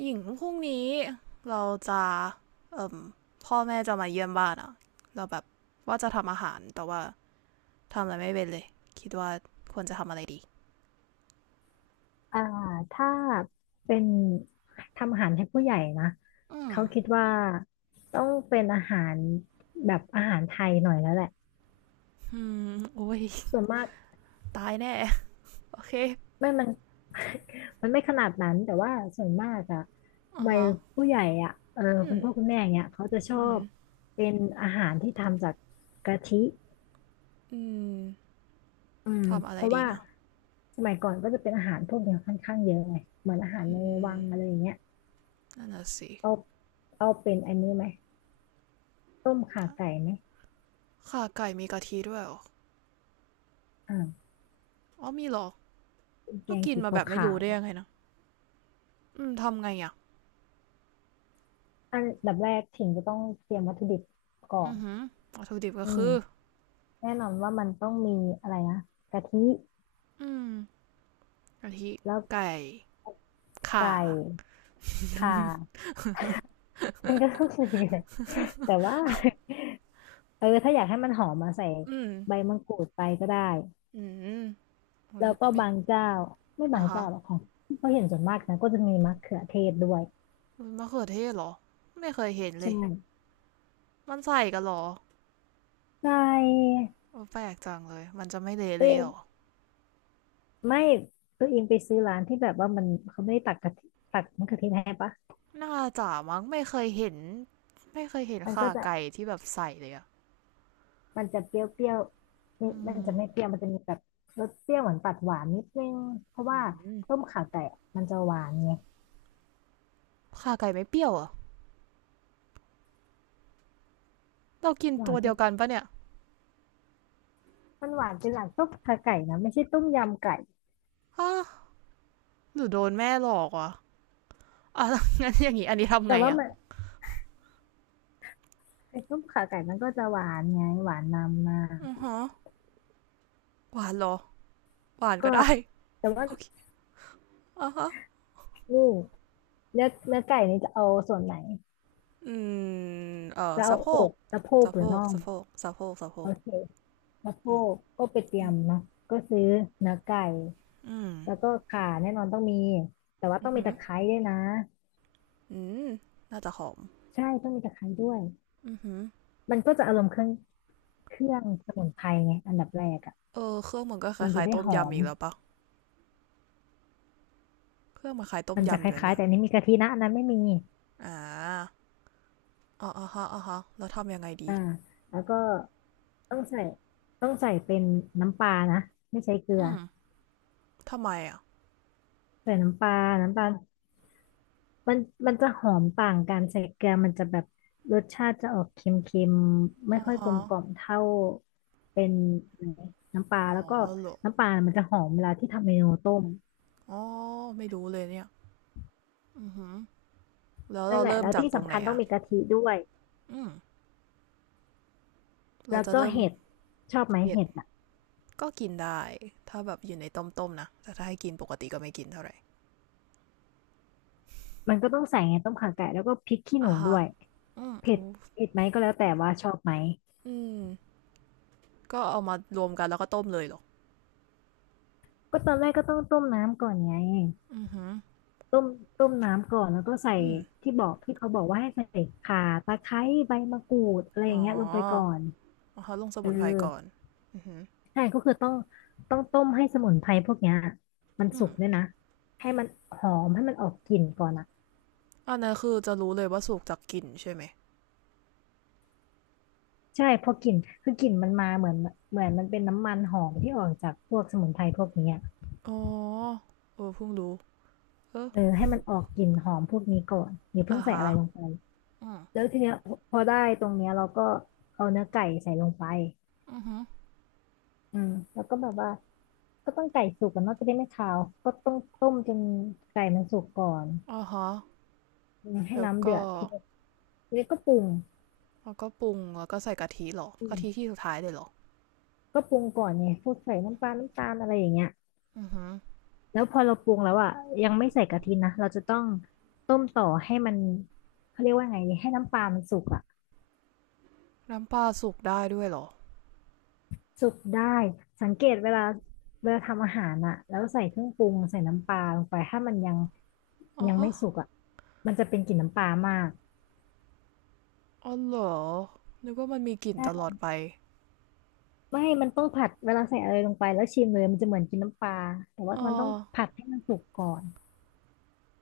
หญิงพรุ่งนี้เราจะเอ่มพ่อแม่จะมาเยี่ยมบ้านอะเราแบบว่าจะทำอาหารแต่ว่าทำอะไรไม่เป็นเลยคิดว่าควรจะทำอะไรดีอ่าถ้าเป็นทำอาหารให้ผู้ใหญ่นะอืมเขาคิดว่าต้องเป็นอาหารแบบอาหารไทยหน่อยแล้วแหละอืมโอ้ยส่วนมากตายแน่โอเคไม่มัน มันไม่ขนาดนั้นแต่ว่าส่วนมากอะอ่ะวัยฮะผู้ใหญ่อะเอออืคุณพ่อคุณมแม่อย่างเงี้ยเขาจะชอือมบเป็นอาหารที่ทำจากกะทิอืมอืมทำอะเพไรราะดีว่านะสมัยก่อนก็จะเป็นอาหารพวกเนี้ยค่อนข้างเยอะไงเหมือนอาหารอืในมวังอะไรอย่างเงี้ยนั่นน่ะสิเอาเอาเป็นอันนี้ไหมต้มข่าไก่ไหม ข่าไก่มีกะทิด้วยเหรออ่าอ๋อมีเหรอเป็นแกก็งกินสีมาแบบไม่ขารู้วได้ยังไงนะอืมทำไงอ่ะๆอันดับแรกถิ่นจะต้องเตรียมวัตถุดิบก่ออืนอหือวัตถุดิบก็อืมคือแน่นอนว่ามันต้องมีอะไรนะกะทิอืมกะทิแล้วไก่ข่า ไก่ข่ามันก็ต้องมีแหละแต่ว่า เออถ้าอยากให้มันหอมมาใส่อืมใบมะกรูดไปก็ได้อืมโอ้แล้ยวก็ไม่บางเจ้าไม่บาอ่ะงฮะเจ้าหรอกของที่เขาเห็นส่วนมากนะก็จะมีมะเขือเทศด้วยมันมะเขือเทศเหรอ ไม่เคยเห็นเลใช่ย มันใส่กันเหรอใช่โอ้แปลกจังเลย มันจะไม่เละตัเลวยเองเหรอไม่ตัวเองไปซื้อร้านที่แบบว่ามันเขาไม่ได้ตักกะทิตักมะเขือเทศให้ปะน่าจะมั้งไม่เคยเห็น ไม่เคยเห็นมันข่าก็จะ ไก่ที่แบบใส่เลยอะมันจะเปรี้ยวๆนี่อืมันมจะไม่เปรี้ยวมันจะมีแบบรสเปรี้ยวเหมือนตัดหวานนิดนึงเพราะว่าอืมต้มข่าไก่อะมันจะหวานไงข่าไก่ไม่เปรี้ยวเหรอ่ะ เรากินหวาตันวเดีเป็ยวกันนปะเนี่ยมันหวานเป็นหลักต้มข่าไก่นะไม่ใช่ต้มยำไก่ฮะหรือโดนแม่หลอกวะอ่ะแ้วงั้นอย่างงี้อันนี้ทำแต่ไงว่าอ่ะมันไอ้ต้มข่าไก่มันก็จะหวานไงหวานนำมาอือฮะหวานเหรอ หวานก็ก็ได้แต่ว่าโอเคอ่ะฮะ นี่เนื้อไก่นี่จะเอาส่วนไหนอืมจะสะเอาโพอกกสะโพกสะหโพรือกน่องสะโพกสะโพกสะโพโอกเคสะโพอืมกก็ไปเตรีอืยม มเนาะก็ซื้อเนื้อไก่อืมแล้วก็ข่าแน่นอนต้องมีแต่ว่าอืต้อองมีหือตะไคร้ด้วยนะ อืมน่าจะหอมใช่ต้องมีตะไคร้ด้วยอือหือมันก็จะอารมณ์เครื่องเครื่องสมุนไพรไงอันดับแรกอ่ะเออเครื่องมันก็คมันจะล้ายได้ๆต้มหอยำมอีกแล้วปะเครื่องมันคล้ายต้มมันจะยำคอยู่นะล้ายๆเนี่ยแต่อันนี้มีกะทินะอันนั้นไม่มีอ่าอ๋ออ๋อฮะอ๋อฮะแล้วทำยังไงดีอ่าแล้วก็ต้องใส่ต้องใส่เป็นน้ำปลานะไม่ใช้เกลืออืมทำไมอ่ะใส่น้ำปลาน้ำปลามันมันจะหอมต่างกันใส่เกลือมันจะแบบรสชาติจะออกเค็มๆไม่อ๋อค่อยกลฮะมกล่อมเท่าเป็นอะไรน้ำปลาอ๋อแล้วก็เหรอน้ำปลามันจะหอมเวลาที่ทำเมนูต้มอ๋อไม่รู้เลยเนี่ยอือหือแล้วนั่เรานแหละเริ่มแล้วจากที่ตรงสำไหนคัญต้องอ่ะมีกะทิด้วย อืมเราแล้วจะก็เริ่มเห็ดชอบไหมเผ็ดเห็ดอ่ะก็กินได้ถ้าแบบอยู่ในต้มๆนะแต่ถ้าให้กินปกติก็ไม่กินเท่าไหร่ มันก็ต้องใส่ไงต้มข่าไก่แล้วก็พริกขี้หอ่ะนูด้ฮะวยอืมเผ็โอ้ดเผ็ดไหมก็แล้วแต่ว่าชอบไหมอืม ก็เอามารวมกันแล้วก็ต้มเลยเหรอ ก็ตอนแรกก็ต้องต้มน้ำก่อนไงอือหือต้มต้มน้ำก่อนแล้วก็ใส่อืม ที่เขาบอกว่าให้ใส่ข่าตะไคร้ใบมะกรูดอะไรออ๋ย่าองเงี้ยลงไปก่อนเอาเขาลงสเออมุนไพรก่อน อือหือใช่ก็คือต้องต้มให้สมุนไพรพวกเนี้ยมันอืสุมกด้วยนะให้มันหอมให้มันออกกลิ่นก่อนอ่ะอันนั้นคือจะรู้เลยว่าสุกจากกลิ่นใช่ไหมใช่พอกลิ่นคือกลิ่นมันมาเหมือนเหมือนมันเป็นน้ำมันหอมที่ออกจากพวกสมุนไพรพวกเนี้ย อ๋อเออเพิ่งรู้เออเออให้มันออกกลิ่นหอมพวกนี้ก่อนอย่าเพิ่อ่ะงใส่ฮะอะไรลงไปอืม แล้วทีเนี้ยพอได้ตรงเนี้ยเราก็เอาเนื้อไก่ใส่ลงไปอือหืออืมแล้วก็แบบว่าก็ต้องไก่สุกกันเนาะจะได้ไม่คาวก็ต้องต้มจนไก่มันสุกก่อนอ่ะฮะอืมให้แล้วน้ำเดืก็อดทีเดียวแล้วก็ปรุงแล้วก็ปรุงแล้วก็ใส่กะทิเหรออืกะมทิที่สุดท้ายเลยเหรอก็ปรุงก่อนไงพวกใส่น้ำปลาน้ำตาลอะไรอย่างเงี้ยอือหือแล้วพอเราปรุงแล้วอ่ะยังไม่ใส่กะทินะเราจะต้องต้มต่อให้มันเขาเรียกว่าไงดีให้น้ำปลามันสุกอ่ะ น้ำปลาสุกได้ด้วยเหรอสุกได้สังเกตเวลาเวลาทำอาหารอะแล้วใส่เครื่องปรุงใส่น้ำปลาลงไปถ้ามันอ๋อยังไม่ฮะสุกอะมันจะเป็นกลิ่นน้ำปลามากอ๋อเหรอนึกว่ามันมีกลิ่นตลใช่อดไปไม่มันต้องผัดเวลาใส่อะไรลงไปแล้วชิมเลยมันจะเหมือนกินน้ำปลาแต่ว่าอ๋อ มันต้องผัดให้มันสุกก่อน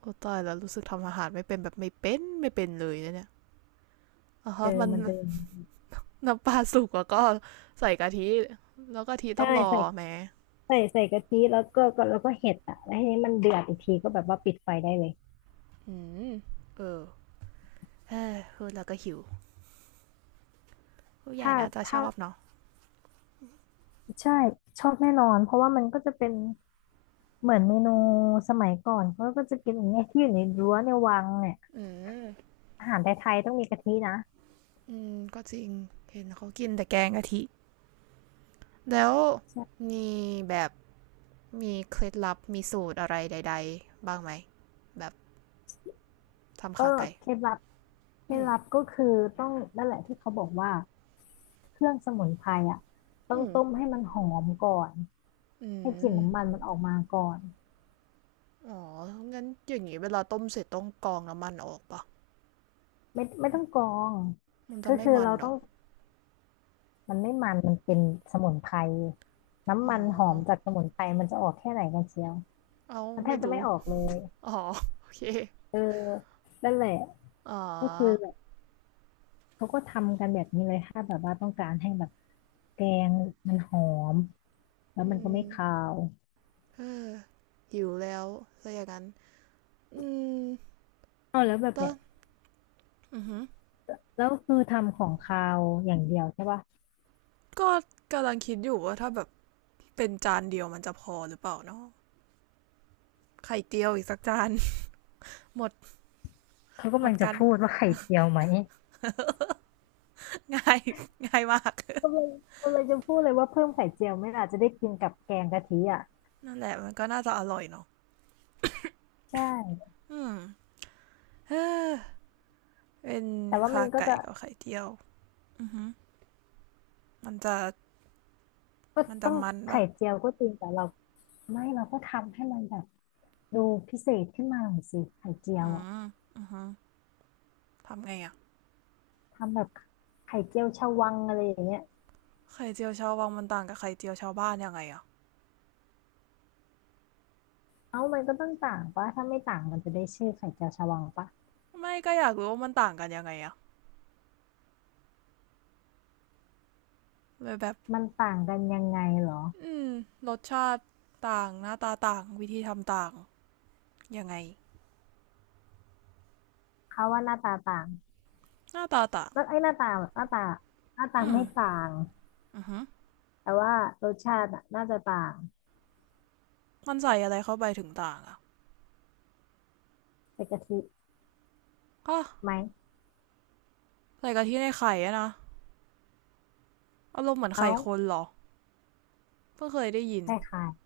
โอ้ตายแล้วรู้สึกทำอาหารไม่เป็นแบบไม่เป็นไม่เป็นเลยนะเนี่ยอ๋เอออมันมันจะน้ำปลาสุกแล้วก็ใส่กะทิแล้วกะทิต้ใช่องรอใส่แหมใส่กะทิแล้วก็แล้วก็เห็ดอะแล้วทีนี้มันเดือดอีกทีก็แบบว่าปิดไฟได้เลยอืมเออเออพูดแล้วก็หิวผู้ใหญ่ถ้าน่าจะชถ้าอบเนาะใช่ชอบแน่นอนเพราะว่ามันก็จะเป็น เหมือนเมนูสมัยก่อนเขาก็จะกินอย่างเงี้ยที่อยู่ในรั้วในวังเนี่ยอืม อาหารไทยๆต้องมีกะทินะอืม ก็จริง เห็นเขากินแต่แกงกะทิ แล้วใช่มีแบบมีเคล็ดลับมีสูตรอะไรใดๆบ้างไหม แบบทำก็ขาไก่เคล็ดลับเคล็อืดมลับก็คือต้องนั่นแหละที่เขาบอกว่าเครื่องสมุนไพรอ่ะต้ออืงมต้มให้มันหอมก่อนอืให้กลิ่นน้ำมัม นมันออกมาก่อนอ๋องั้นอย่างนี้เวลาต้มเสร็จต้องกรองน้ำมันออกปะ ไม่ต้องกรองมันจะก็ไม่คือมันเราเหรต้ออ งมันไม่มันมันเป็นสมุนไพรน้ำอ๋มัอ นหอมจากสมุนไพรมันจะออกแค่ไหนกันเชียวเอามันแทไม่บจะดู ไม่ออกเลยอ๋อ โอเค เออนั่นแหละอ๋อ ก็คือ เขาก็ทำกันแบบนี้เลยถ้าแบบว่าต้องการให้แบบแกงมันหอมแล้วอืมันก็ไม่มคาวเออหิวแล้วซะอย่างนั้นอืมเอาแล้วแบบต็เนี้ยอือหืแล้วคือทำของคาวอย่างเดียวใช่ปะก็กำลังคิดอยู่ว่าถ้าแบบเป็นจานเดียวมันจะพอหรือเปล่าเนาะไข่เจียวอีกสักจาน หมด เขาหมกำลัดงจะกัน พูดว่าไข่เจียวไหม ง่าย ง่ายมาก กำลังกำลังจะพูดเลยว่าเพิ่มไข่เจียวไหม่อาจจะได้กินกับแกงกะทิอ่ะนั่นแหละมันก็น่าจะอร่อยเนาะใช่อืมเออเป็นแต่ว่ามัขานก็ไก่จะกับไข่เจียวอือหึมันจะก็ต้องมันปะไข่เจียวก็จริงแต่เราไม่เราก็ทำให้มันแบบดูพิเศษขึ้นมาหน่อยสิไข่เจียวอือ่ะมอือหึทำไงอะ ทำแบบไข่เจียวชวังอะไรอย่างเงี้ย ไข่เจียวชาววังมันต่างกับไข่เจียวชาวบ้านยังไงอะเอ้ามันก็ต้องต่างปะถ้าไม่ต่างมันจะได้ชื่อไข่เจียวชวาปะไม่ก็อยากรู้ว่ามันต่างกันยังไงอะเลยแบบมันต่างกันยังไงเหรออืมรสชาติต่างหน้าตาต่างวิธีทำต่างยังไงเขาว่าหน้าตาต่างหน้าตาต่างแล้วไอ้หน้าตาหน้าตาหน้าตาอืมไม่ต่างอือฮึแต่ว่ารสชาติอะน่าจะต่างมันใส่อะไรเข้าไปถึงต่างอะใส่กะทิก็ไหมใส่กะทิในไข่อะนะอารมณ์เหมือนเอ้าไข่คนเหรอเพิ่งเคยได้ยินใช่ค่ะ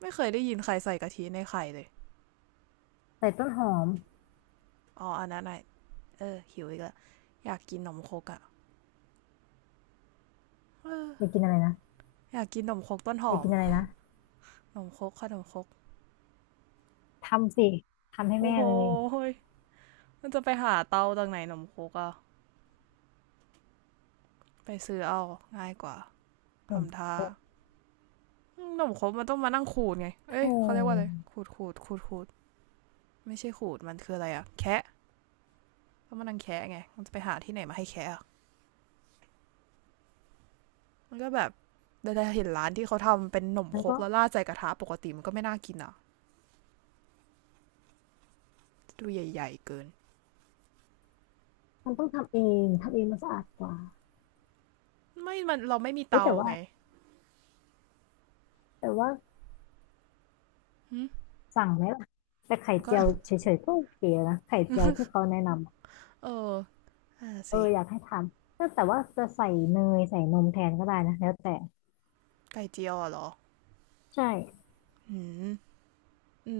ไม่เคยได้ยินใครใส่กะทิในไข่เลยใส่ต้นหอมอ๋ออันนั้นไงเออหิวอีกแล้วอยากกินขนมครกอะอยากอกินอะไรนะยากกินขนมครกต้นหอยาอกมกินอะไรนะ ขนมครกขนมครกทำสิทำให้โอ้แม่โหเลยย มันจะไปหาเตาจากไหนหนมโคกอะไปซื้อเอาง่ายกว่าหนมทำท่าโอ้หนมโคกมันต้องมานั่งขูดไงโเอ้ยเขาเรียกว่าอะไรหขูดขูดขูดขูดไม่ใช่ขูดมันคืออะไรอะแคะต้องมานนั่งแคะไงมันจะไปหาที่ไหนมาให้แคะอะมันก็แบบได้เห็นร้านที่เขาทำเป็นหนมมัโคนกก็แล้วราดใส่กระทะปกติมันก็ไม่น่ากินอะดูใหญ่ๆเกินต้องทำเองทำเองมันสะอาดกว่าไม่มันเราไม่มีเอ๊ะเตาแต่ว่าไงแต่ว่า สั่งไหมล่ะแต่ไข่ก็ เจียวเฉยๆก็โอเคนะไข่เจียวที่เขาแนะนำอะ เออน่ะเออสิอยากให้ทำแต่แต่ว่าจะใส่เนยใส่นมแทนก็ได้นะแล้วแต่ไก่เจียวอะเหรอใช่อืม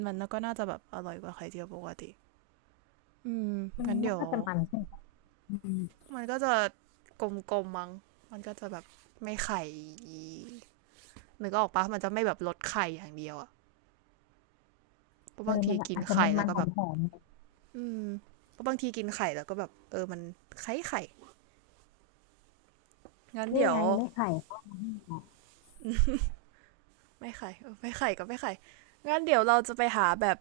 มันแล้วก็น่าจะแบบอร่อยกว่าไข่เจียวปกติ อืมงั้นมัเดี๋นยวน่าจะมันขึ้นอืมมันก็จะกลมๆมั้งมันก็จะแบบไม่ไข่นึกออกปะมันจะไม่แบบลดไข่อย่างเดียวอะเพราะเออบางทีมันกินอาจจะไข่มันแล้วก็หอแบมบหอมอืมเพราะบางทีกินไข่แล้วก็แบบเออมันไข่ไข่งั้นๆนี่เดี๋ยว ไงไม่ไข่ก็มาให้เรา ไม่ไข่เออไม่ไข่ก็ไม่ไข่งั้นเดี๋ยวเราจะไปหาแบบ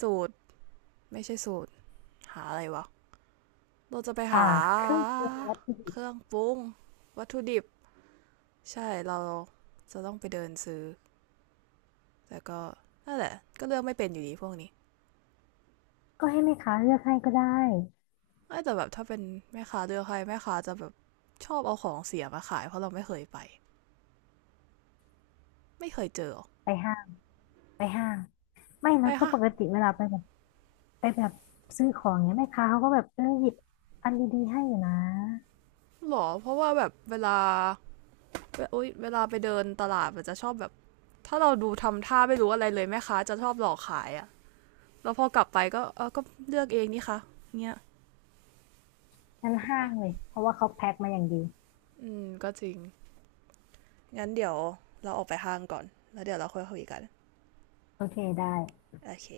สูตรไม่ใช่สูตรหาอะไรวะเราจะไปอ่าหาเครื่องปรุงวัตถุดิเคบรื่องปรุงวัตถุดิบใช่เราจะต้องไปเดินซื้อ แต่ก็นั่นแหละก็เลือกไม่เป็นอยู่ดีพวกนี้ก็ให้แม่ค้าเลือกให้ก็ได้แต่แบบถ้าเป็นแม่ค้าเลือกใครแม่ค้าจะแบบชอบเอาของเสียมาขายเพราะเราไม่เคยไปไม่เคยเจอไปห้างไปห้างไม่ไปนะเพราะค่ะปกติเวลาไปแบบไปแบบซื้อของเนี้ยแม่ค้าเขาก็แบบเออหยิบอันดีๆให้อยู่นะหรอเพราะว่าแบบเวลาเวลาไปเดินตลาดมันจะชอบแบบถ้าเราดูทำท่าไม่รู้อะไรเลยแม่ค้าจะชอบหลอกขายอะแล้วพอกลับไปก็เออก็เลือกเองนี่คะเงี้ยงั้นห้าแม่งเลยเพราะว่าเขาแพ็คมาอย่างดีอืมก็จริงงั้นเดี๋ยวเราออกไปห้างก่อนแล้วเดี๋ยวเราค่อยคุยกันโอเคได้โอเค